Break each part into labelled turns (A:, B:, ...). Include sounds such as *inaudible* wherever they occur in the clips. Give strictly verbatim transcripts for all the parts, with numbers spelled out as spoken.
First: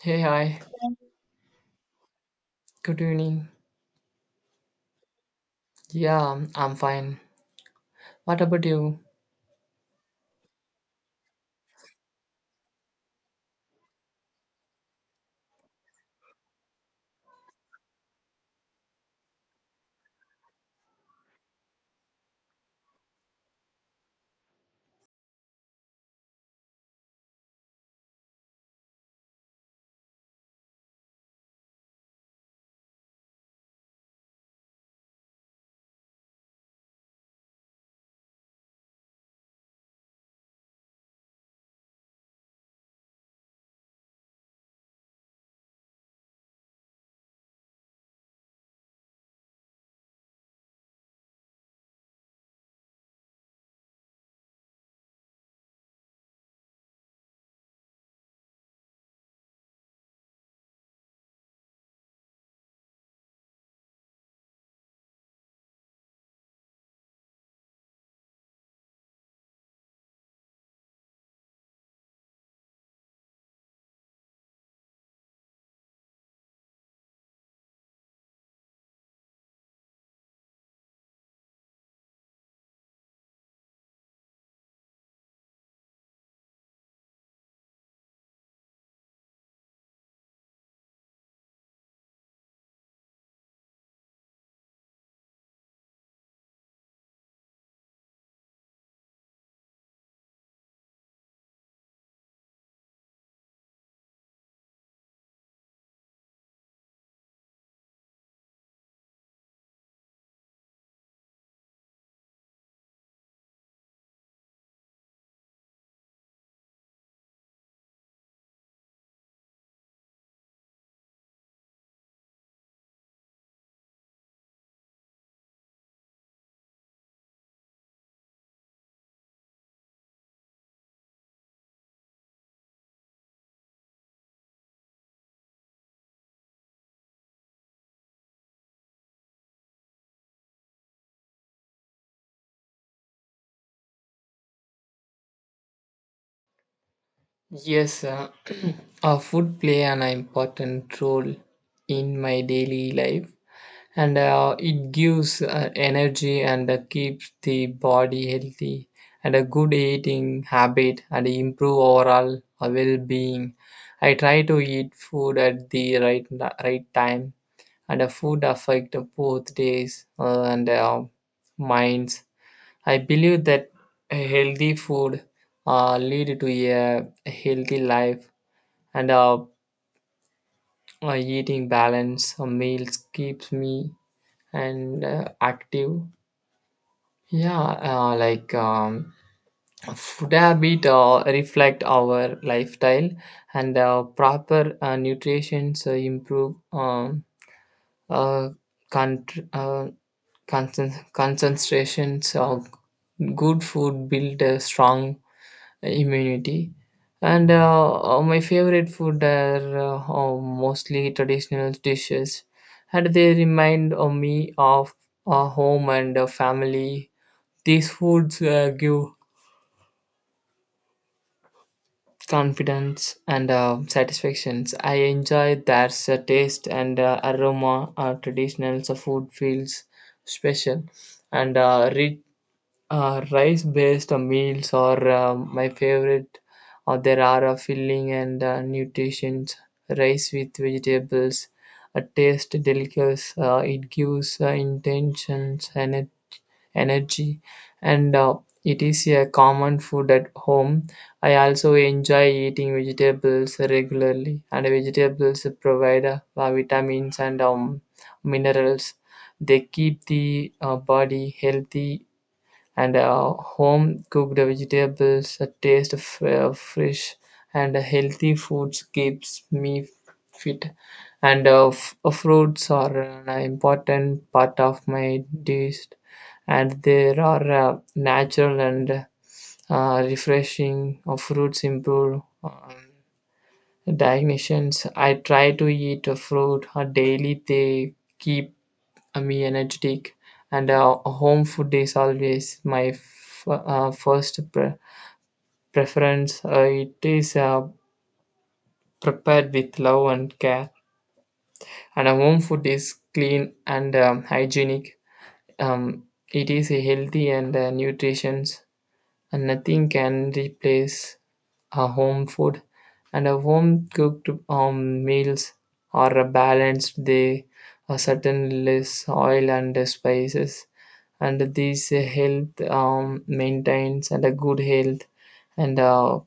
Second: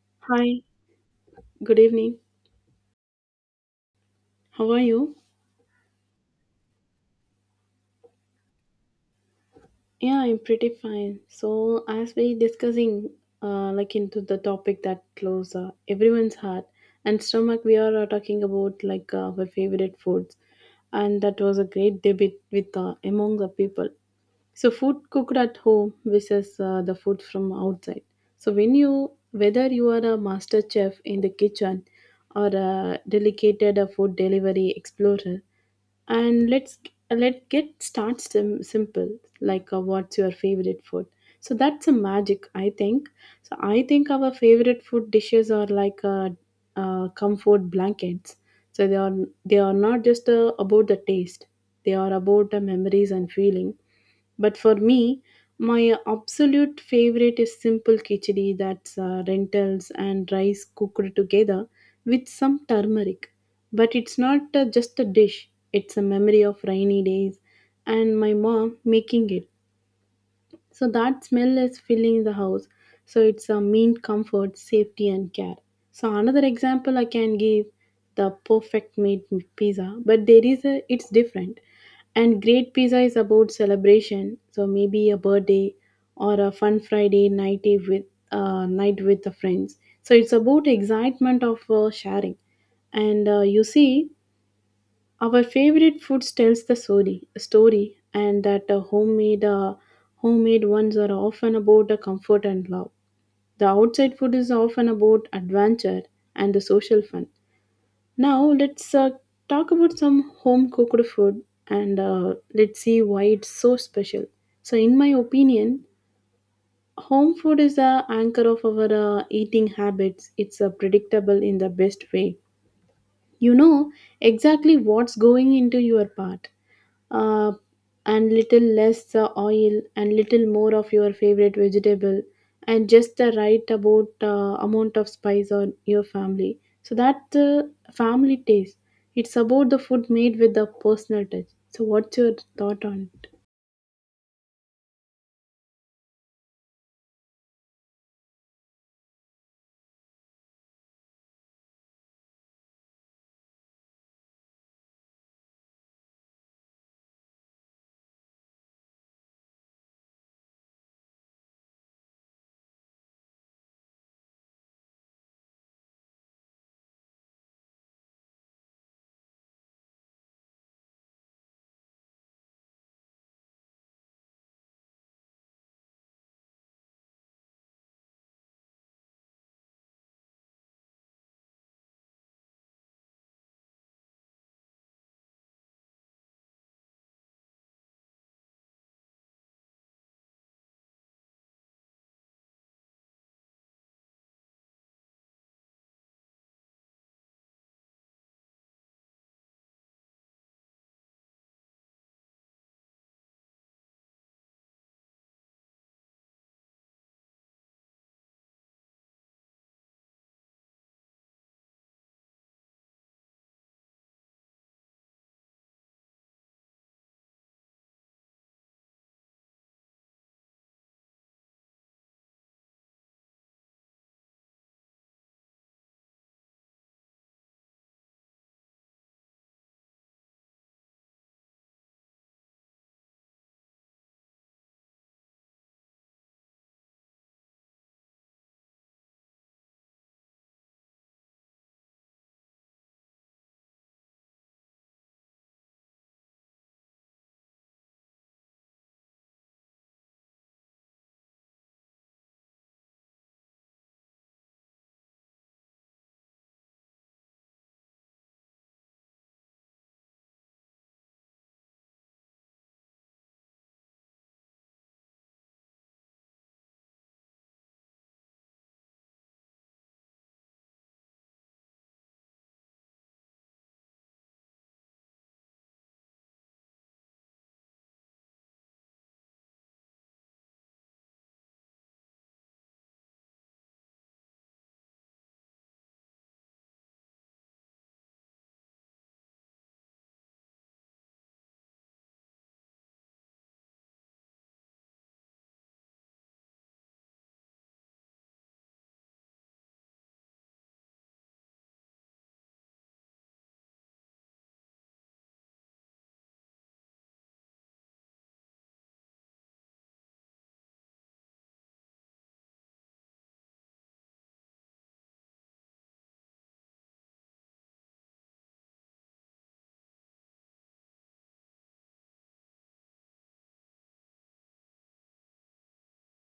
A: Hey, hi.
B: Hi, good evening.
A: Good evening.
B: How are you?
A: Yeah, I'm fine. What about you?
B: Yeah, I'm pretty fine. So, as we discussing uh, like into the topic that close uh, everyone's heart and stomach, we are uh, talking about like uh, our favorite foods, and that was a great debate with uh, among the people. So, food cooked at home versus uh, the food from outside. So, when you whether you are a master chef in the kitchen or a dedicated uh, food delivery explorer and let's let get start sim- simple, like uh, what's your favorite food? So that's a magic, I think. So I think our favorite food dishes are like uh, uh, comfort blankets. So they are they are not just uh, about the taste, they are about the memories and feeling. But for me, my absolute favorite is simple khichdi, that's uh, lentils and rice cooked together with some turmeric. But it's not uh, just a dish, it's a memory of rainy days and my mom making it. So that smell is filling the house. So it's a mean comfort, safety, and care. So another example I can give, the perfect made pizza, but there is a it's different. And great pizza is about celebration. So maybe a birthday or a fun Friday night with uh, night with the friends. So it's about excitement of uh, sharing, and uh, you see our favorite foods tells the story, story and that uh, homemade uh, homemade ones are often about the comfort and love. The outside food is often about adventure and the social fun. Now let's uh, talk about some home cooked food and uh, let's see why it's so special. So in my opinion, home food is the anchor of our uh, eating habits. It's uh, predictable in the best way. You know exactly what's going into your part, uh, and little less uh, oil and little more of your favorite vegetable and just the right about uh, amount of spice on your family, so that the family taste, it's about the food made with the personal touch. So what's your thought on it?
A: Yes, uh, *clears throat* uh, food play an important role in my daily life, and uh, it gives uh, energy and uh, keeps the body healthy. And a good eating habit and improve overall uh, well-being. I try to eat food at the right right time, and uh, food affect both days uh, and uh, minds. I believe that a healthy food uh, lead to a healthy life and uh, uh, eating balance uh, meals keeps me and uh, active. Yeah, uh, like um, food habit uh, reflect our lifestyle and uh, proper uh, nutrition so improve um, uh, con- uh, concent- concentrations of good food build a strong immunity. And uh, uh, My favorite food are uh, uh, mostly traditional dishes, and they remind uh, me of uh, home and uh, family. These foods uh, give confidence and uh, satisfactions. I enjoy their uh, taste and uh, aroma. Uh, traditional uh, food feels special and uh, rich. Uh, rice based meals are uh, my favorite. Uh, there are a filling and uh, nutritions. Rice with vegetables, a taste delicious. Uh, it gives uh, intentions and it- energy, and uh, it is a common food at home. I also enjoy eating vegetables regularly, and vegetables provide uh, vitamins and um, minerals. They keep the uh, body healthy, and uh, home cooked vegetables a taste of uh, fresh and healthy foods keeps me fit, and uh, f- uh, fruits are an important part of my diet, and they are uh, natural and uh, refreshing. Uh, fruits improve um, digestions. I try to eat a fruit uh, daily. They keep uh, me energetic, and uh, home food is always my f- uh, first pre- preference. Uh, it is uh, prepared with love and care, and uh, home food is clean and um, hygienic. Um, it is healthy and uh, nutritious, and nothing can replace a home food, and a home cooked um, meals are a balanced. They are certain less oil and spices, and these health um, maintains and a good health. And uh,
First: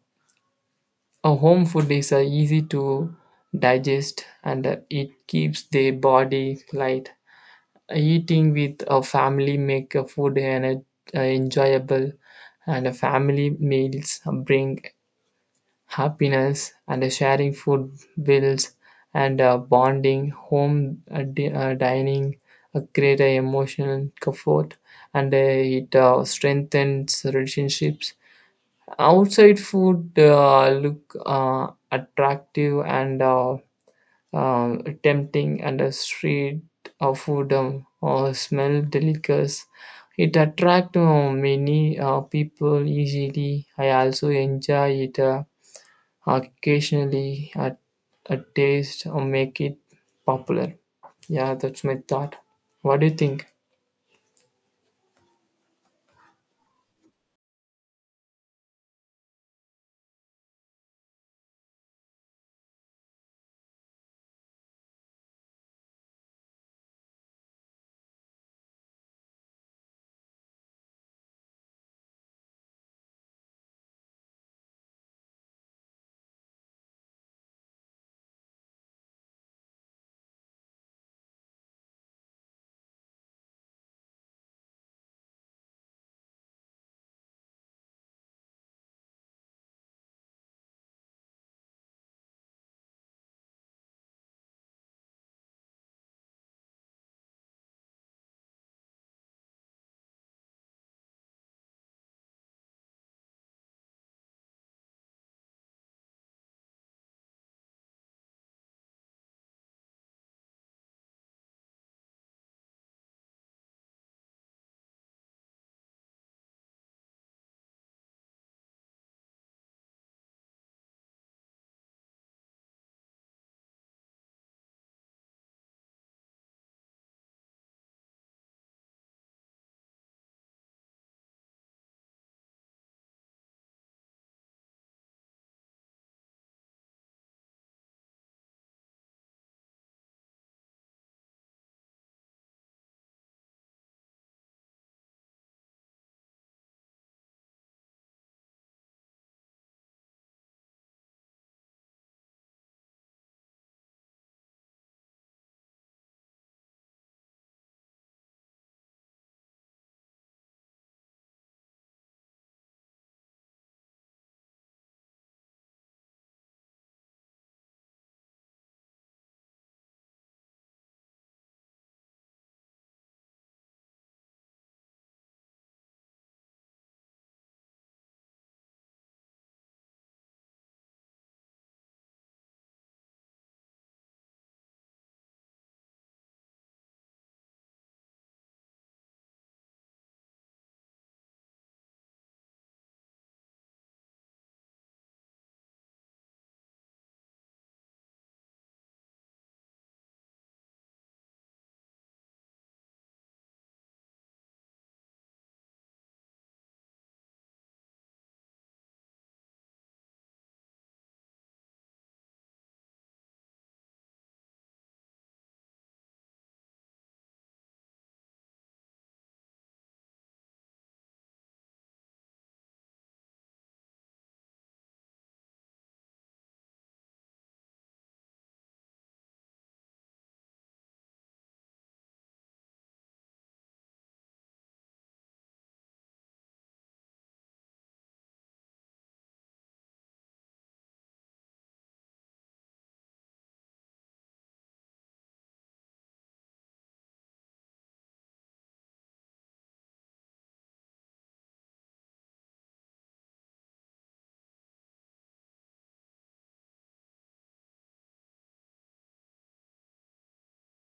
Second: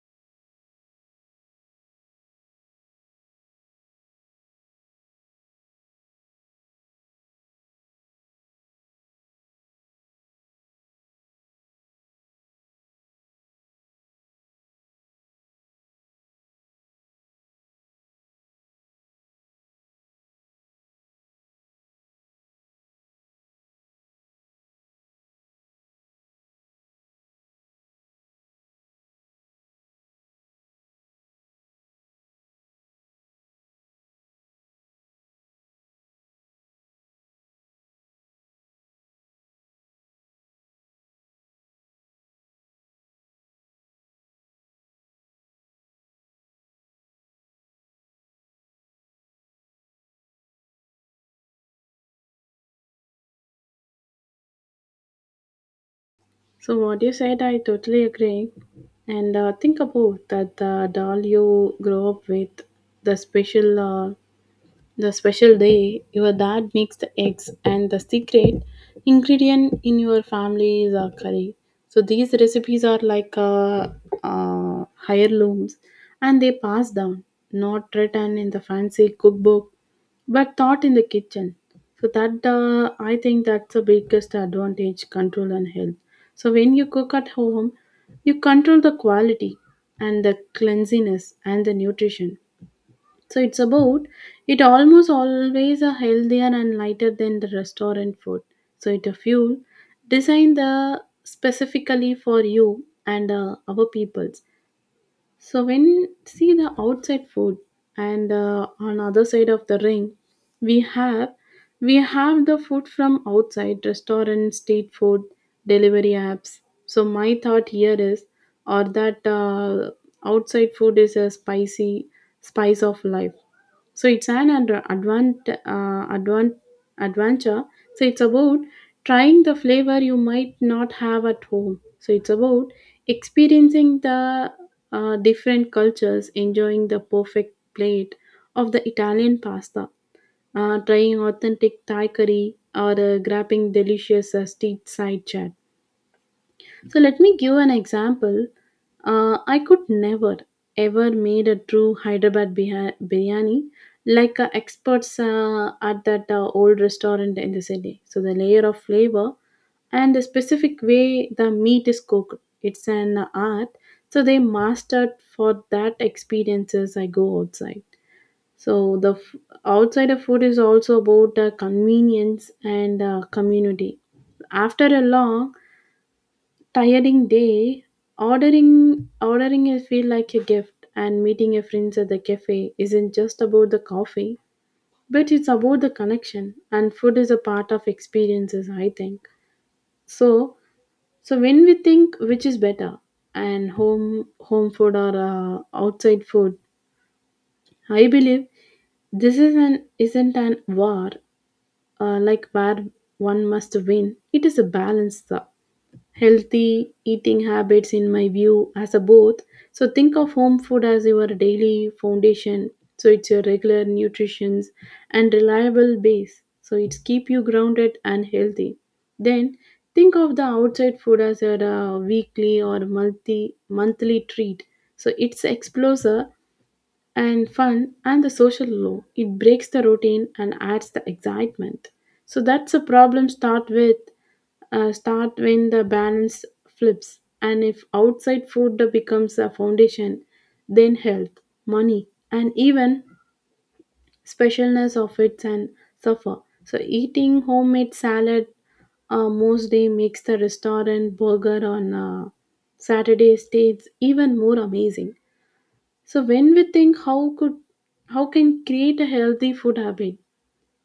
A: a home food is uh, easy to digest, and uh, it keeps the body light. Eating with a family make a food and uh, enjoyable, and a family meals bring happiness, and sharing food bills and uh, bonding. Home uh, di- uh, dining uh, create a emotional comfort, and uh, it uh, strengthens relationships. Outside food uh, look uh, attractive and uh, um, tempting, and a street of food um, or smell delicious. It attract uh, many uh, people easily. I also enjoy it uh, occasionally. A, a taste or make it popular. Yeah, that's my thought. What do you think?
B: So what you said, I totally agree. And uh, think about that the doll you grow up with, the special uh, The special day your dad makes the eggs, and the secret ingredient in your family is a curry. So these recipes are like uh, uh, heirlooms, and they pass down, not written in the fancy cookbook, but taught in the kitchen. So that uh, I think that's the biggest advantage: control and health. So when you cook at home, you control the quality and the cleanliness and the nutrition. So it's about, it almost always are healthier and lighter than the restaurant food. So it a fuel designed the specifically for you and uh, our peoples. So when see the outside food and uh, on other side of the ring, we have we have the food from outside restaurant, street food, delivery apps. So my thought here is, or that uh, outside food is a spicy spice of life. So it's an ad- advant, uh, advant, adventure. So it's about trying the flavor you might not have at home. So it's about experiencing the uh, different cultures, enjoying the perfect plate of the Italian pasta, uh, trying authentic Thai curry or uh, grabbing delicious uh, street side chat. So let me give an example. Uh, I could never ever made a true Hyderabad biha- biryani like uh, experts uh, at that uh, old restaurant in the city. So the layer of flavor and the specific way the meat is cooked, it's an art. So they mastered, for that experiences I go outside. So the f- outside of food is also about uh, convenience and uh, community. After a long tiring day, ordering ordering a feel like a gift, and meeting your friends at the cafe isn't just about the coffee, but it's about the connection, and food is a part of experiences, I think. So so when we think which is better, and home home food or uh, outside food, I believe this is an isn't an war, uh, like where one must win. It is a balance though. Healthy eating habits in my view as a both. So think of home food as your daily foundation. So it's your regular nutrition and reliable base, so it's keep you grounded and healthy. Then think of the outside food as your uh, weekly or multi monthly treat. So it's exposure and fun and the social low. It breaks the routine and adds the excitement. So that's a problem start with uh, start when the balance flips, and if outside food becomes a foundation, then health, money and even specialness of it and suffer. So eating homemade salad uh, most day makes the restaurant burger on uh, Saturday states even more amazing. So when we think how could how can create a healthy food habit,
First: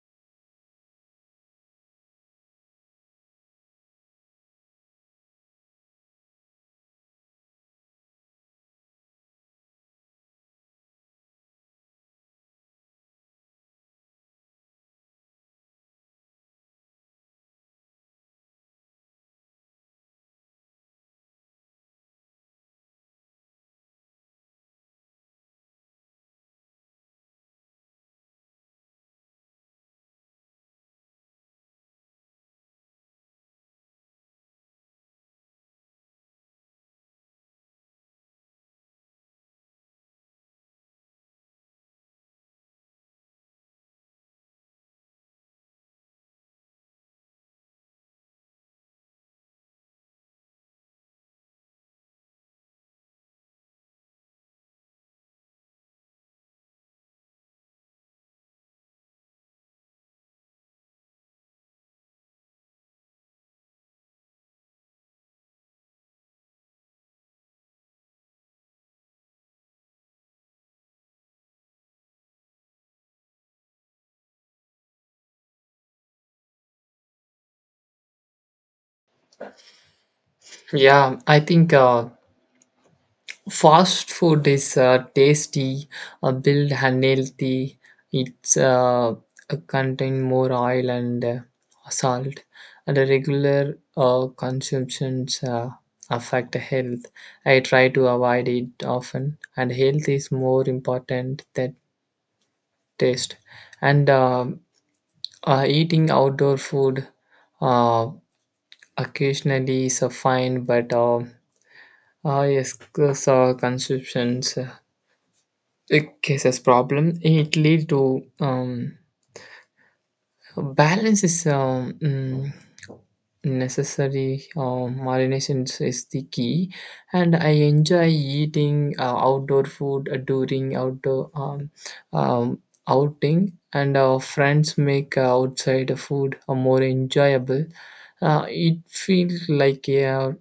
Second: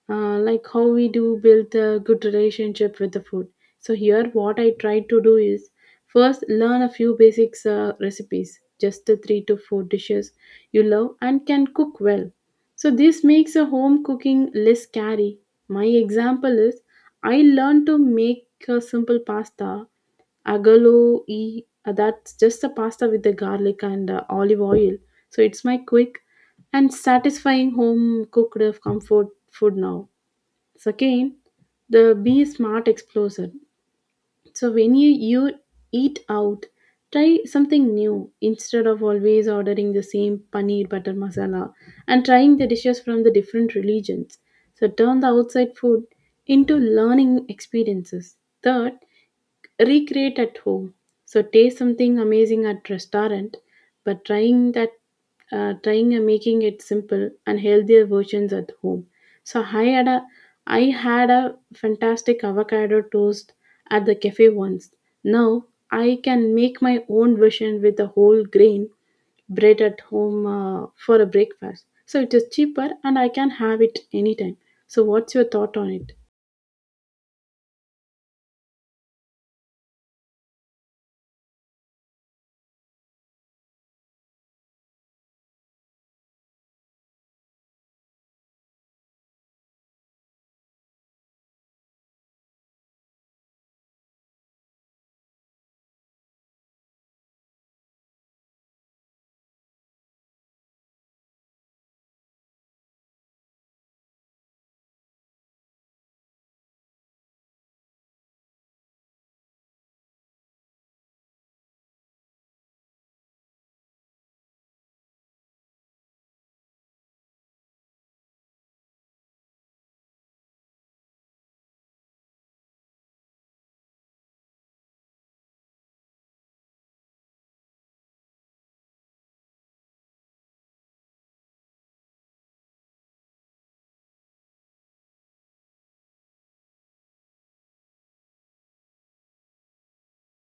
B: uh, like how we do build a good relationship with the food. So here, what I try to do is first learn a few basics uh, recipes, just the three to four dishes you love and can cook well. So this makes a home cooking less scary. My example is I learned to make a simple pasta agalo e, uh, that's just a pasta with the garlic and uh, olive oil. So it's my quick and satisfying home cooked of comfort food. Now second, the be smart explosion. So when you, you eat out, try something new instead of always ordering the same paneer butter masala, and trying the dishes from the different religions. So turn the outside food into learning experiences. Third, recreate at home. So taste something amazing at restaurant, but trying that uh, trying and making it simple and healthier versions at home. So I had a I had a fantastic avocado toast at the cafe once. Now I can make my own version with a whole grain bread at home uh, for a breakfast. So it is cheaper and I can have it anytime. So what's your thought on it?
A: Yeah, I think uh, fast food is uh, tasty, uh, built and healthy. It's uh, uh, contain more oil and uh, salt, and a regular uh, consumptions uh, affect health. I try to avoid it often, and health is more important than taste. And um Uh, eating outdoor food uh, occasionally is a fine, but uh, uh, yes, cause, uh, consumptions uh, it causes problem. It leads to um, balance is um, mm, necessary. Uh, marination is the key, and I enjoy eating uh, outdoor food uh, during outdoor um, um, outing, and our friends make uh, outside food uh, more enjoyable. Uh, it feels like a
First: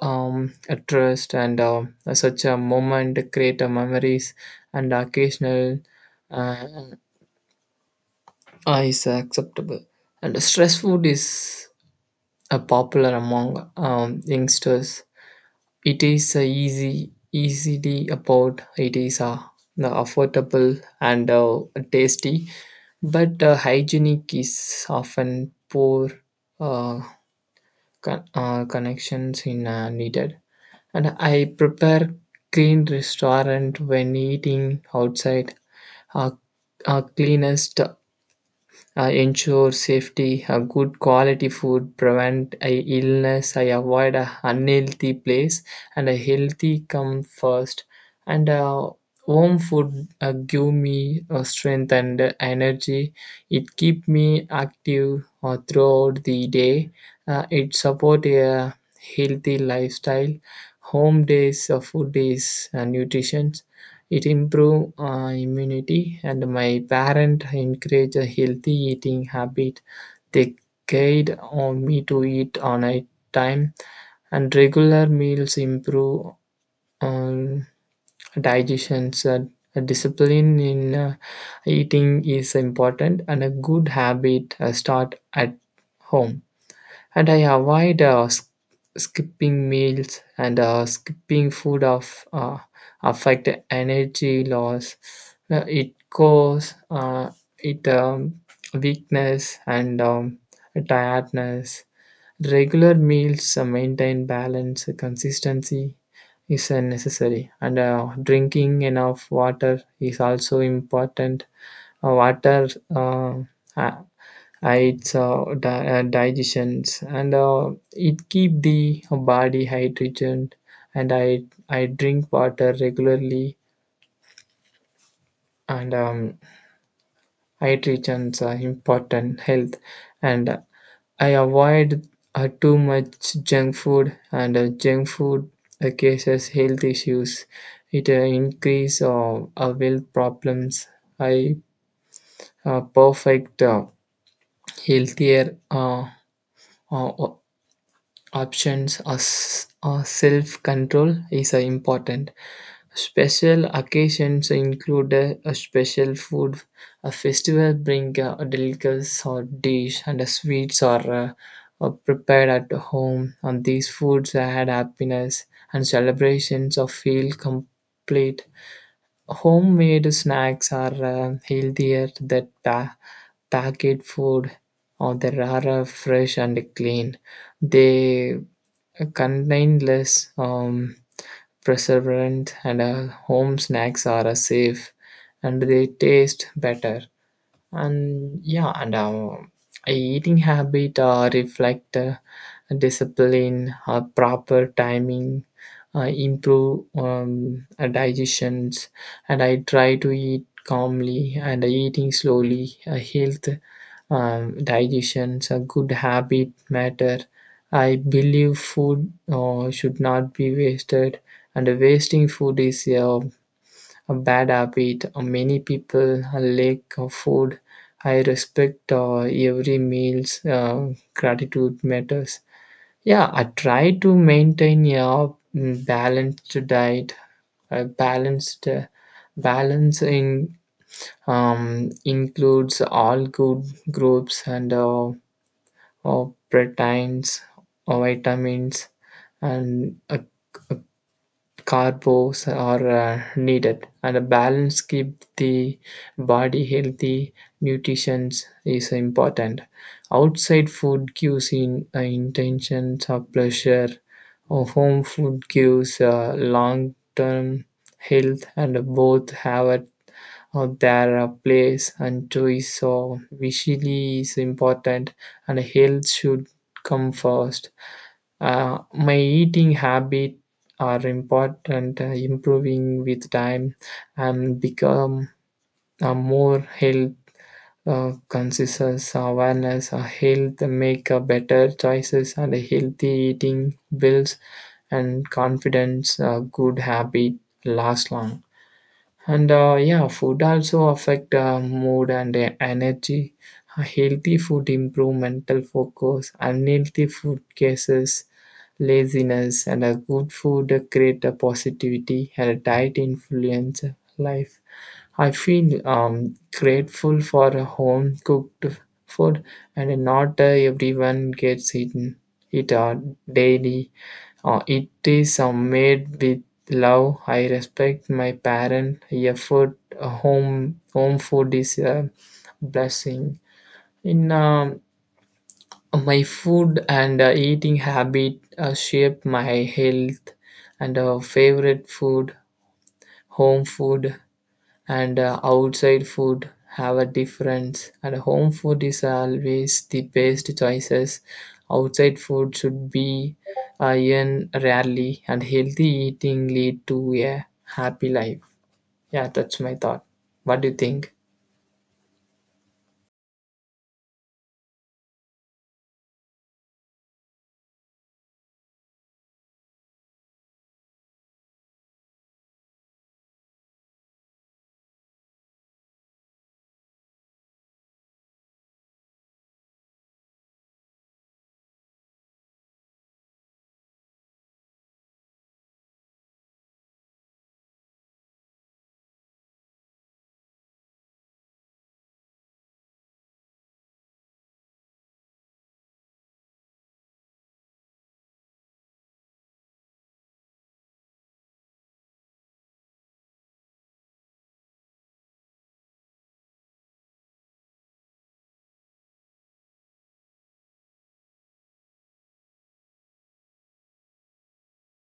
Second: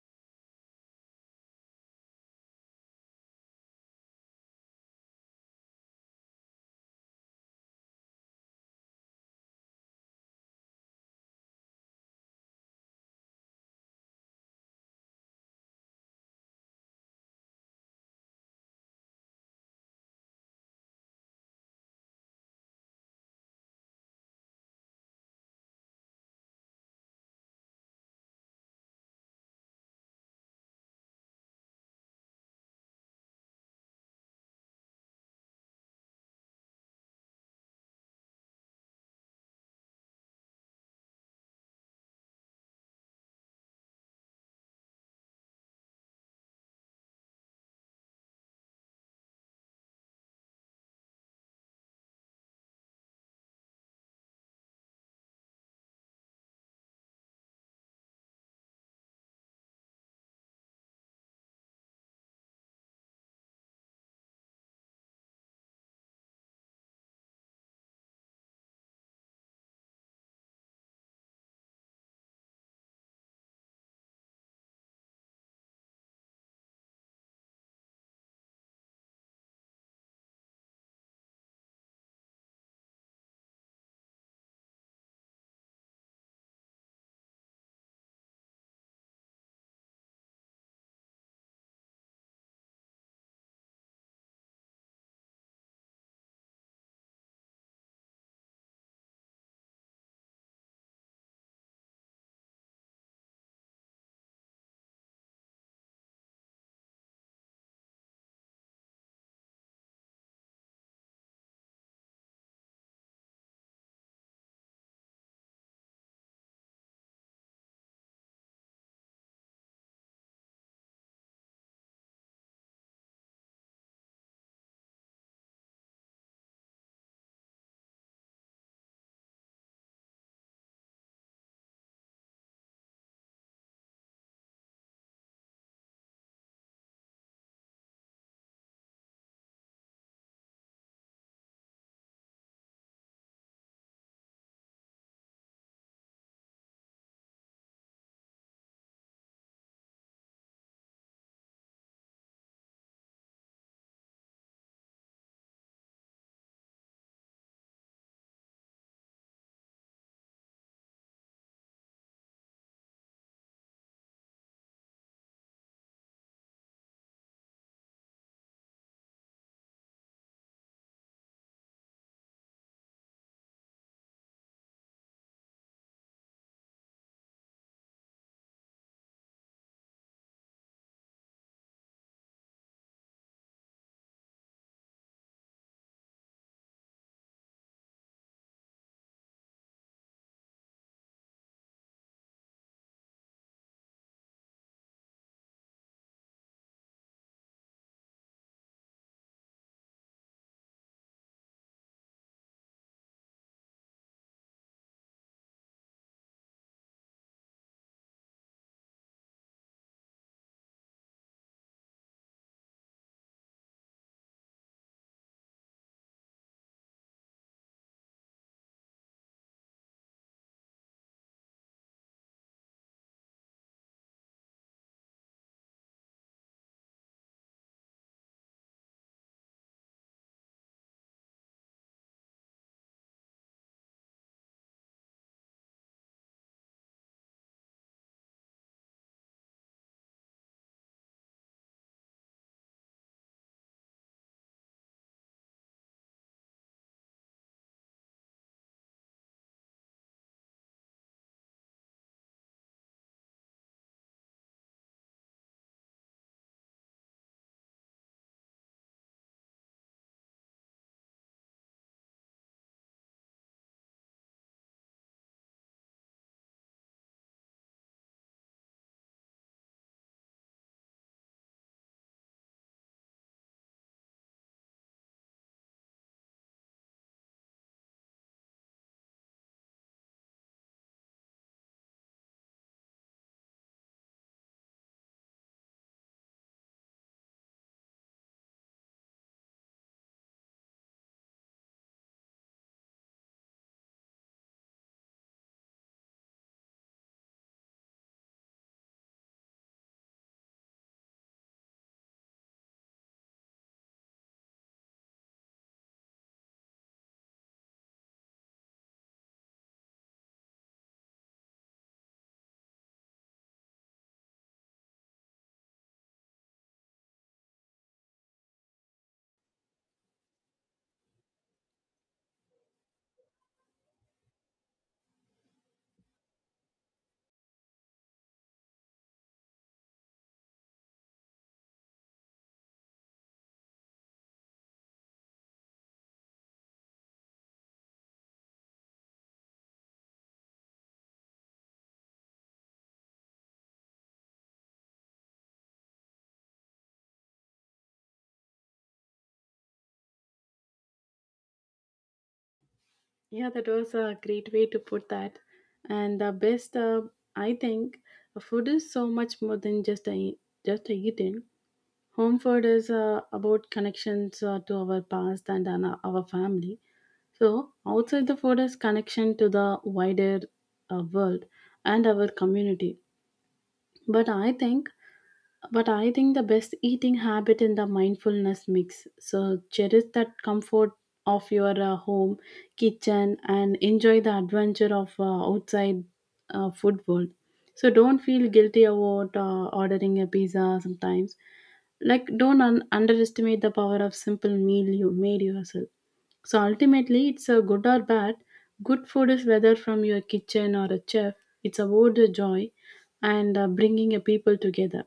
A: um, a trust, and uh, such a moment create a memories and occasional uh, uh, is acceptable. And stress food is uh, popular among um, youngsters. It is uh, easy, easily about. It is uh, the affordable and uh, tasty, but uh, hygienic is often poor. uh, con- uh, Connections in uh, needed. And I prepare clean restaurant when eating outside. Uh, uh, Cleanest, I ensure safety, a good quality food, prevent a illness. I avoid a unhealthy place, and a healthy come first. And uh, home food uh, give me uh, strength and uh, energy. It keep me active uh, throughout the day. Uh, it support a healthy lifestyle. Home days of food is uh, nutrition. It improve uh, immunity, and my parent encourage a healthy eating habit. They guide on me to eat on a time, and regular meals improve um, digestion. So a discipline in uh, eating is important, and a good habit uh, start at home. And I avoid uh, s- skipping meals, and uh, skipping food of uh, affect energy loss. Uh, it cause uh, it um, weakness and um, tiredness. Regular meals uh, maintain balance. Consistency is uh, necessary, and uh, drinking enough water is also important. Uh, water uh, uh, uh, its uh, di- uh, digestions, and uh, it keep the body hydrated, and i i drink water regularly, and um, hydrations are important health. And I avoid uh, too much junk food, and uh, junk food uh, causes health issues. It uh, increase uh, uh, health problems. I uh, perfect uh, healthier uh, uh, options, or s- or self-control is uh, important. Special occasions include uh, a special food. A festival bring uh, a delicacy or dish, and uh, sweets are, uh, are prepared at home, and these foods add happiness and celebrations of feel complete. Homemade snacks are uh, healthier than pa- packet food, or they are uh, fresh and clean. They a contained less um, preservant, and uh, home snacks are uh, safe, and they taste better. And yeah, and um, a eating habit uh, reflect uh, discipline uh, proper timing. I improve um, uh, digestions, and I try to eat calmly and eating slowly. A health um, digestions a good habit matter. I believe food uh, should not be wasted, and wasting food is a, a bad habit. Uh, Many people lack of food. I respect uh, every meal's uh, gratitude matters. Yeah, I try to maintain a mm, balanced diet. A balanced uh, balance in um, includes all good groups, and uh, uh, proteins, uh, vitamins, and uh, carbs are uh, needed, and a balance keep the body healthy. Nutrition is important. Outside food gives in uh, intentions of pleasure, or home food gives uh, long term health, and both have a uh, their uh, place and choice, so visually is important, and health should come first. Uh, my eating habits are important, uh, improving with time and become a more health uh, conscious awareness. Uh, health make a better choices, and a healthy eating builds and confidence. A good habit last long. And uh, yeah, food also affect uh, mood and uh, energy. Uh, Healthy food improve mental focus. Unhealthy food causes laziness, and a good food create a positivity. And a diet influence life. I feel um, grateful for a home cooked food, and not uh, everyone gets it, it uh, daily. Uh, it is uh, made with love. I respect my parent. Yeah, food, a home, home food is a blessing. In um My food and uh, eating habit uh, shape my health, and uh, favorite food, home food, and uh, outside food have a difference, and home food is always the best choices. Outside food should be eaten rarely, and healthy eating lead to a happy life. Yeah, that's my thought. What do you think?
B: Yeah, that was a great way to put that. And the best, uh, I think, uh, food is so much more than just a eat- just a eating. Home food is uh, about connections uh, to our past and our our family. So outside the food is connection to the wider uh, world and our community. But I think but I think the best eating habit in the mindfulness mix. So cherish that comfort of your uh, home kitchen and enjoy the adventure of uh, outside uh, food world. So don't feel guilty about uh, ordering a pizza sometimes. Like don't un- underestimate the power of simple meal you made yourself. So ultimately, it's a good or bad. Good food is whether from your kitchen or a chef. It's about the joy and uh, bringing a people together.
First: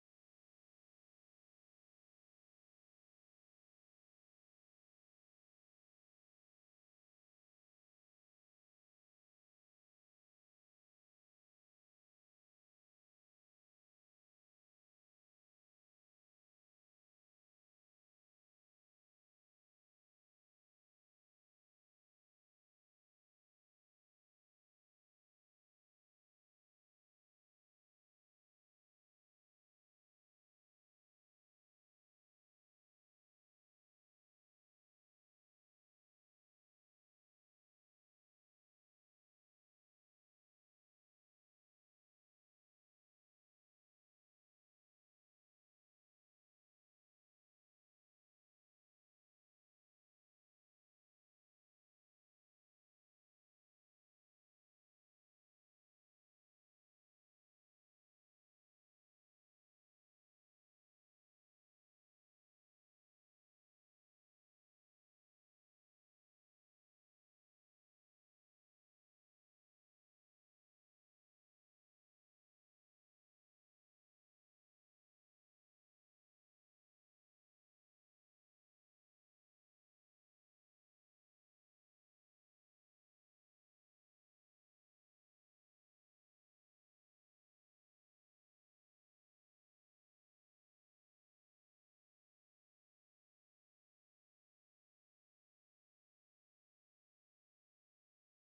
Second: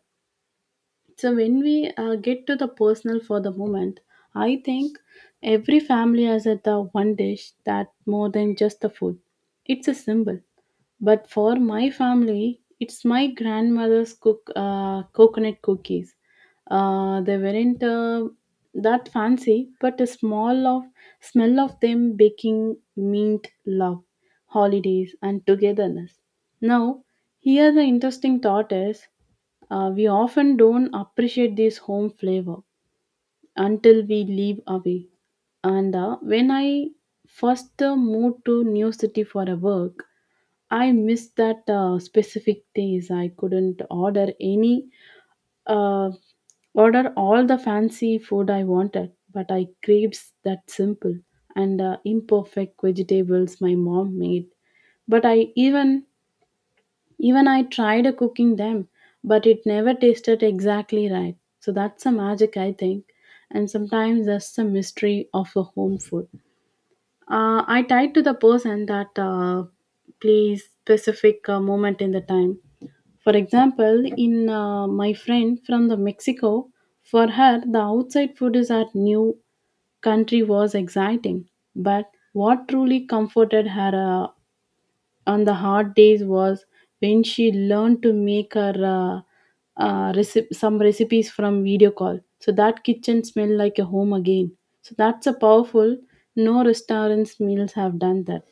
B: So when we uh, get to the personal for the moment, I think every family has a the one dish that more than just the food. It's a symbol. But for my family, it's my grandmother's cook uh, coconut cookies. Uh, they weren't uh, that fancy, but the small of smell of them baking meant love, holidays, and togetherness. Now, here the interesting thought is, uh, we often don't appreciate this home flavor until we leave away. And uh, when I first uh, moved to new city for a work, I missed that uh, specific days. I couldn't order any, uh, order all the fancy food I wanted, but I craved that simple and uh, imperfect vegetables my mom made. But I even Even I tried cooking them, but it never tasted exactly right. So that's the magic, I think, and sometimes that's the mystery of a home food. Uh, I tied to the person that uh, plays specific uh, moment in the time. For example, in uh, my friend from the Mexico, for her the outside food is at new country was exciting, but what truly comforted her uh, on the hard days was when she learned to make her uh, uh, recip- some recipes from video call. So that kitchen smelled like a home again. So that's a powerful. No restaurants meals have done that.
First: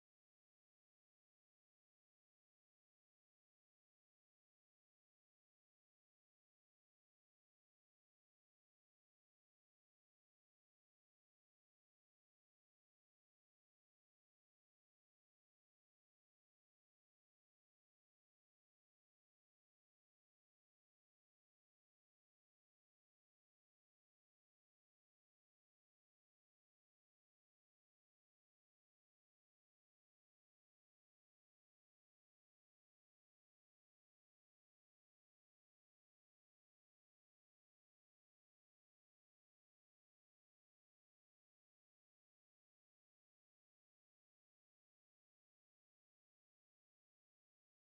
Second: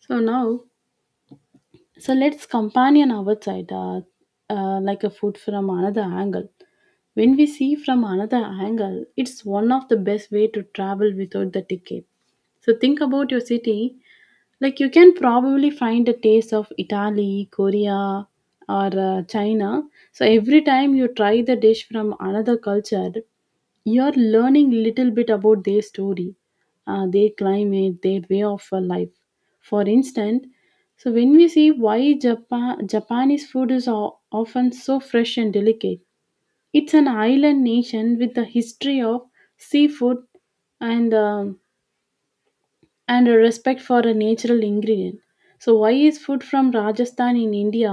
B: So now, so let's companion our side, uh, uh, like a food from another angle. When we see from another angle, it's one of the best way to travel without the ticket. So think about your city, like you can probably find a taste of Italy, Korea, or uh, China. So every time you try the dish from another culture, you're learning little bit about their story, uh, their climate, their way of uh, life. For instance, so when we see why Japan, Japanese food is o- often so fresh and delicate, it's an island nation with a history of seafood and um and a respect for a natural ingredient. So, why is food from Rajasthan in India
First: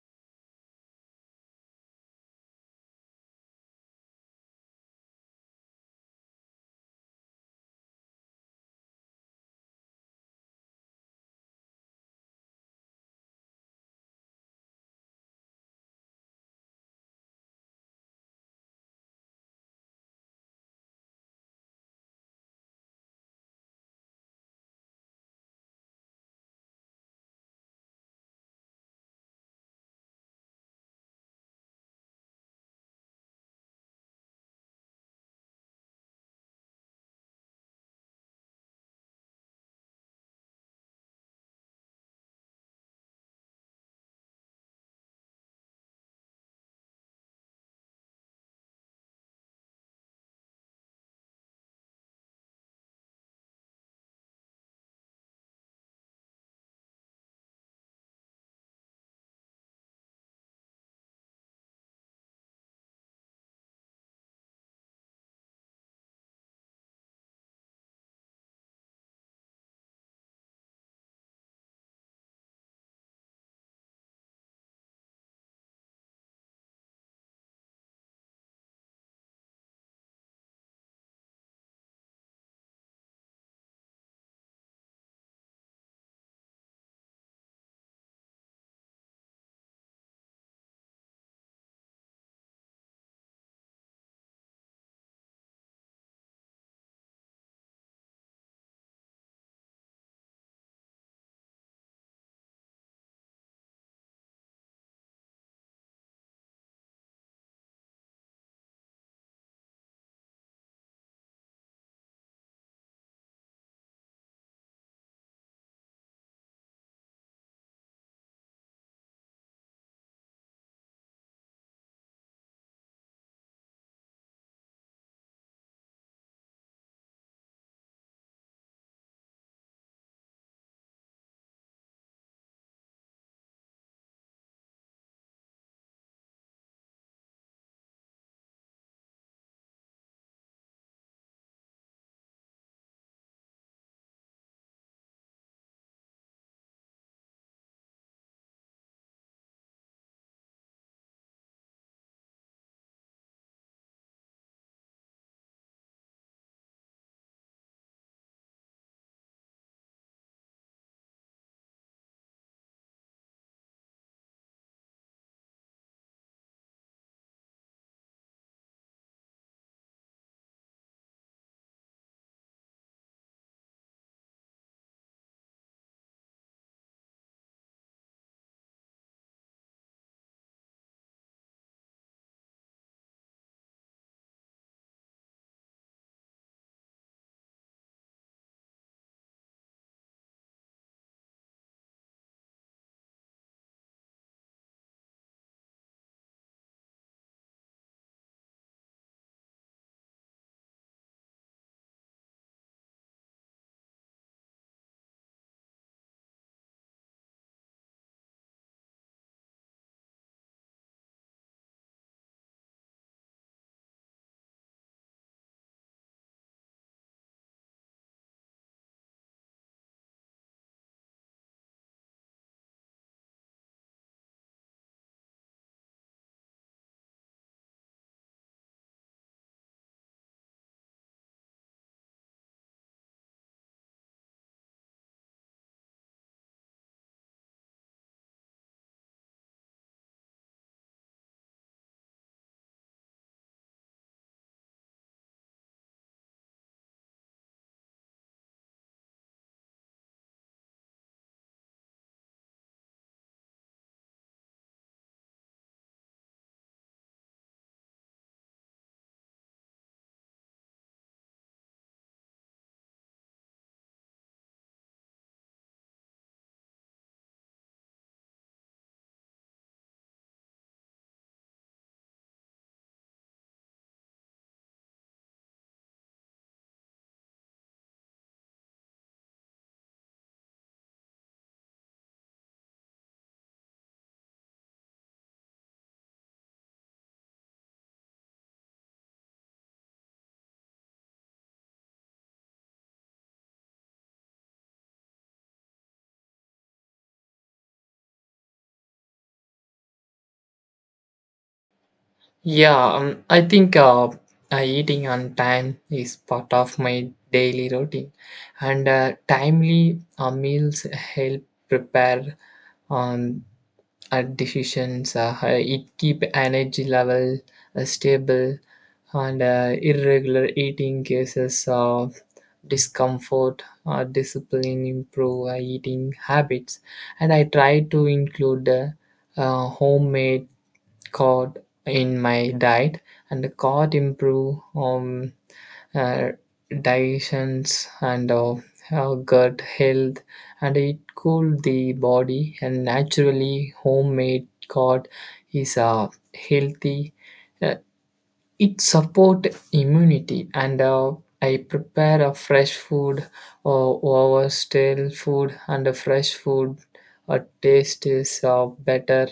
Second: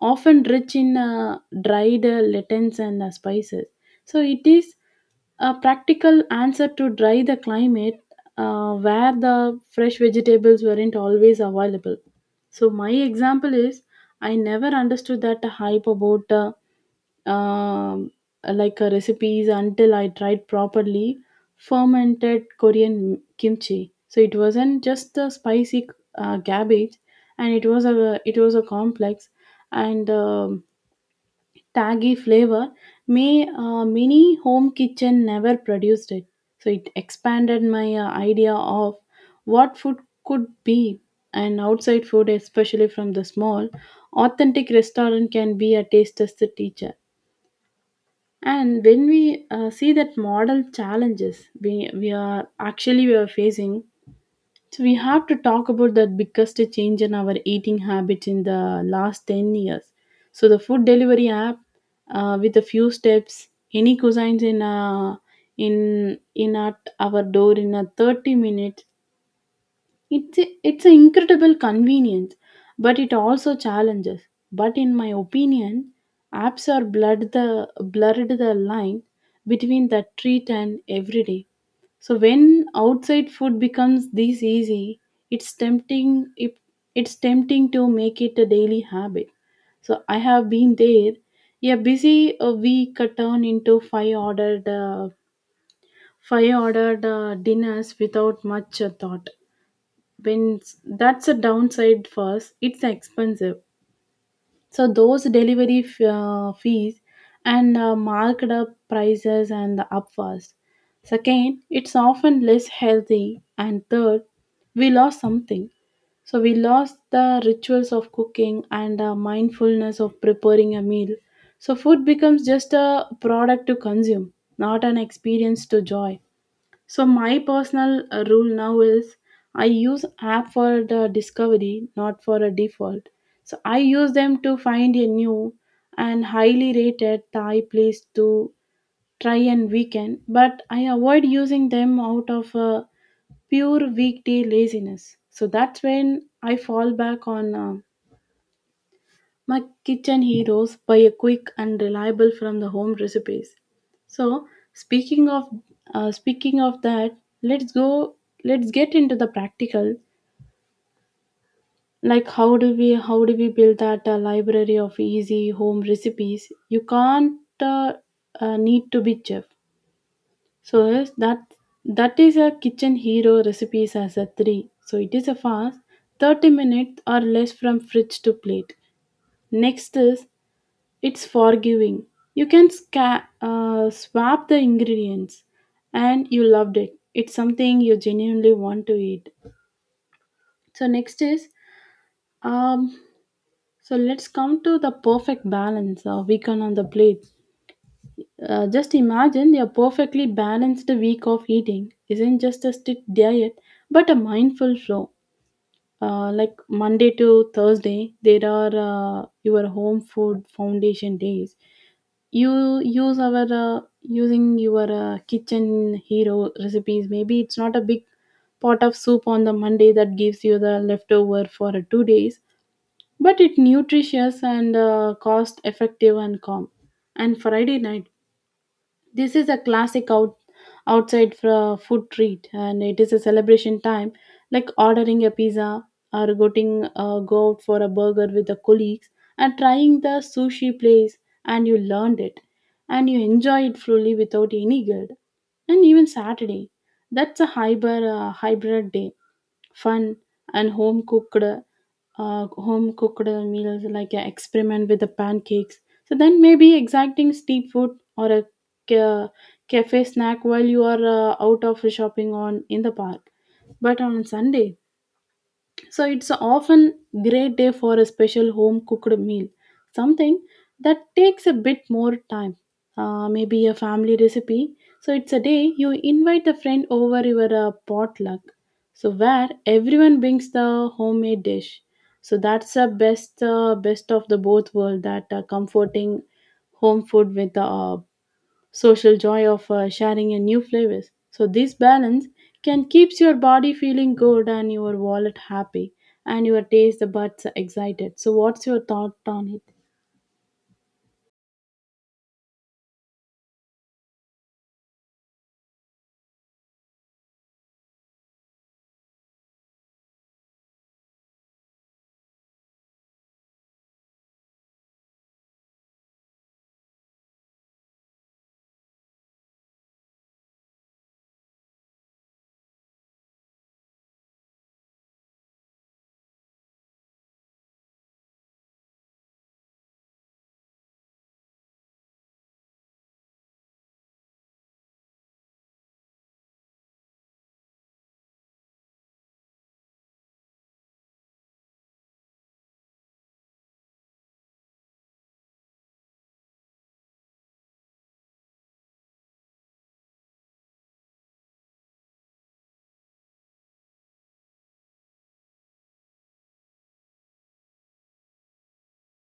B: often rich in uh, dried uh, lentils and uh, spices? So, it is a practical answer to dry the climate uh, where the fresh vegetables weren't always available. So, my example is I never understood that hype about. Uh, um, like uh, recipes until I tried properly fermented Korean kimchi. So it wasn't just the spicy uh, cabbage, and it was a it was a complex and um, taggy flavor. May uh, Mini home kitchen never produced it. So it expanded my uh, idea of what food could be, and outside food, especially from the small, authentic restaurant, can be a taster's teacher. And when we uh, see that model challenges we, we are actually we are facing, so we have to talk about the biggest change in our eating habits in the last ten years. So the food delivery app uh, with a few steps, any cuisines in uh, in in at our door in a thirty minutes it's a, it's an incredible convenience, but it also challenges. But in my opinion, apps are blurred the blurred the line between the treat and everyday. So when outside food becomes this easy, it's tempting it, it's tempting to make it a daily habit. So I have been there. A busy uh, week uh, turned into five ordered uh, five ordered uh, dinners without much uh, thought when s- that's a downside for us. It's expensive, so those delivery f- uh, fees and uh, marked up prices and the upfast. Second, it's often less healthy, and third, we lost something. So we lost the rituals of cooking and uh, mindfulness of preparing a meal. So food becomes just a product to consume, not an experience to joy. So my personal uh, rule now is I use app for the discovery, not for a default. So I use them to find a new and highly rated Thai place to try and weekend, but I avoid using them out of uh, pure weekday laziness. So that's when I fall back on uh, my kitchen heroes by a quick and reliable from the home recipes. So speaking of uh, speaking of that, let's go let's get into the practical, like how do we how do we build that uh, library of easy home recipes. You can't uh, uh, need to be chef. So yes, that that is a kitchen hero recipes as a three. So it is a fast thirty minutes or less from fridge to plate. Next is, it's forgiving. You can sca- uh, swap the ingredients, and you loved it. It's something you genuinely want to eat. So, next is um, so let's come to the perfect balance of weekend on the plate. Uh, just imagine your perfectly balanced week of eating isn't just a strict diet but a mindful flow. Uh, like Monday to Thursday, there are uh, your home food foundation days. You use our uh, using your uh, kitchen hero recipes. Maybe it's not a big pot of soup on the monday that gives you the leftover for uh, two days, but it nutritious and uh, cost effective and calm. And friday night, this is a classic out, outside for food treat, and it is a celebration time, like ordering a pizza or getting uh, go out for a burger with the colleagues and trying the sushi place, and you learned it, and you enjoy it fully without any guilt, and even Saturday. That's a hybrid uh, hybrid day, fun and home cooked uh, home cooked meals, like uh, experiment with the pancakes, so then maybe exacting steep food or a ca- cafe snack while you are uh, out of shopping on in the park. But on sunday, so it's often great day for a special home cooked meal, something that takes a bit more time, uh, maybe a family recipe. So it's a day you invite a friend over your uh, potluck, so where everyone brings the homemade dish. So that's the best uh, best of the both world, that uh, comforting home food with the uh, social joy of uh, sharing a new flavors. So this balance can keeps your body feeling good and your wallet happy and your taste the buds excited. So what's your thought on it?
A: Yeah, um, I think uh, uh, eating on time is part of my daily routine, and uh, timely uh, meals help prepare um, at decisions. Uh, it keep energy level uh, stable, and uh, irregular eating cases of discomfort or discipline improve uh, eating habits. And I try to include uh, uh, homemade cod in my diet, and the cod improve um, uh, digestions and uh, uh, gut health, and it cool the body. And naturally, homemade cod is uh, healthy. uh, it support immunity, and uh, I prepare a fresh food or over stale food, and a fresh food a taste is uh, better.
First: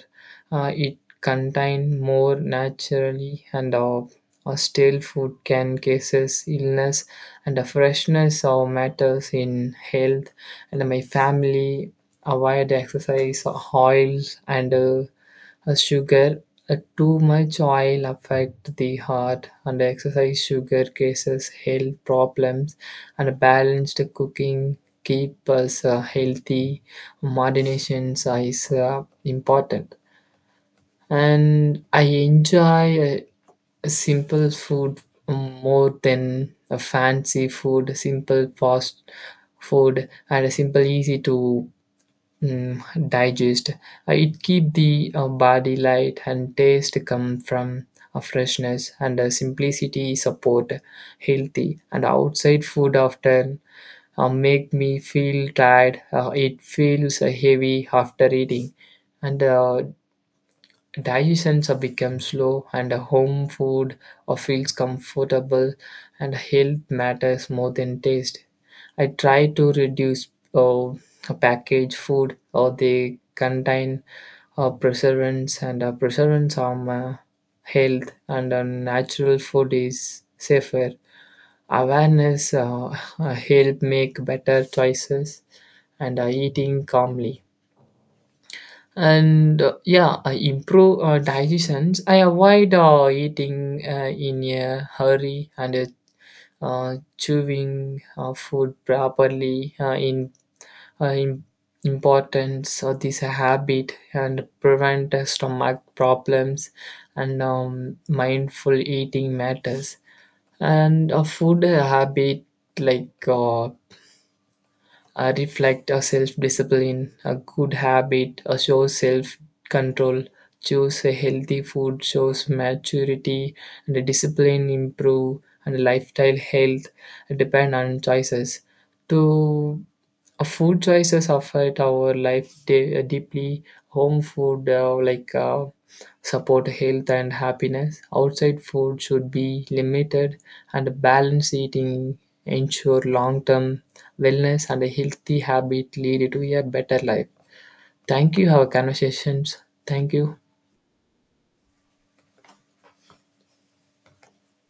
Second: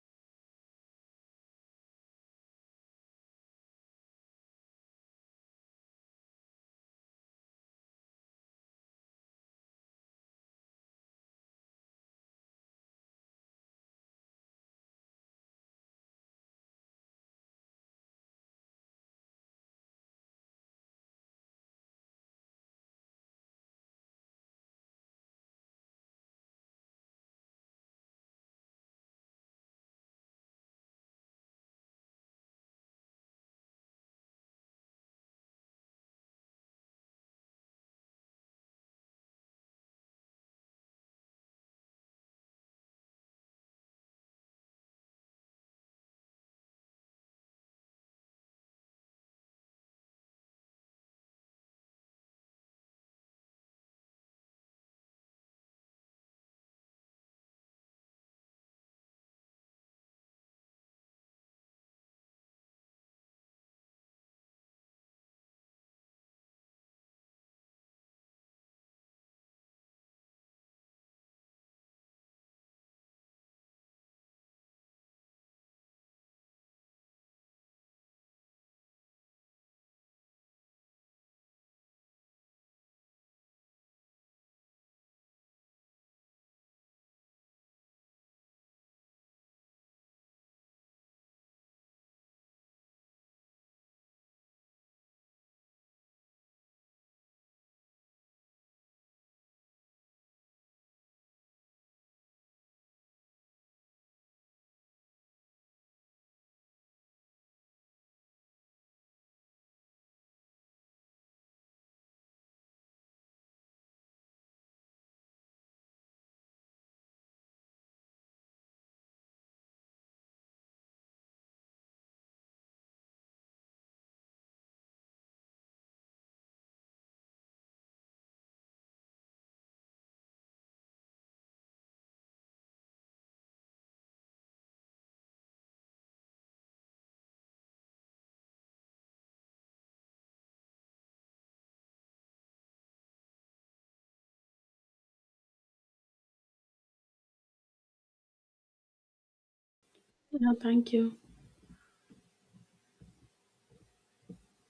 A: Uh, it contain more naturally, and uh, a stale food can cases illness, and a freshness uh, matters in health. And my family avoid exercise oils and uh, a sugar. Uh, too much oil affect the heart, and exercise sugar causes health problems, and a balanced cooking keep us uh, healthy. Moderation is uh, important. And I enjoy uh, simple food more than a fancy food. Simple fast food and a simple easy to mm, digest. Uh, it keep the uh, body light, and taste come from a freshness, and a simplicity support healthy. And outside food often uh, make me feel tired. Uh, it feels uh, heavy after eating, and uh, digestions are become slow, and uh, home food uh, feels comfortable, and health matters more than taste. I try to reduce uh, packaged food, or they contain uh, preservatives, and uh, preservatives harm uh, health, and uh, natural food is safer. Awareness uh, *laughs* help make better choices and uh, eating calmly. And uh, yeah, I improve uh, digestions. I avoid uh, eating uh, in a hurry, and uh, uh, chewing uh, food properly uh, in uh, im- importance of this habit and prevent uh, stomach problems, and um, mindful eating matters. And a food habit like uh, uh, reflect a self-discipline, a good habit, uh, shows self-control, choose a healthy food, shows maturity, and a discipline improve and the lifestyle health depend on choices. To uh, Food choices affect our life de- uh, deeply. Home food uh, like uh, support health and happiness. Outside food should be limited, and balanced eating ensure long-term wellness, and a healthy habit lead to a better life. Thank you, our conversations. Thank you.
B: Yeah, thank you.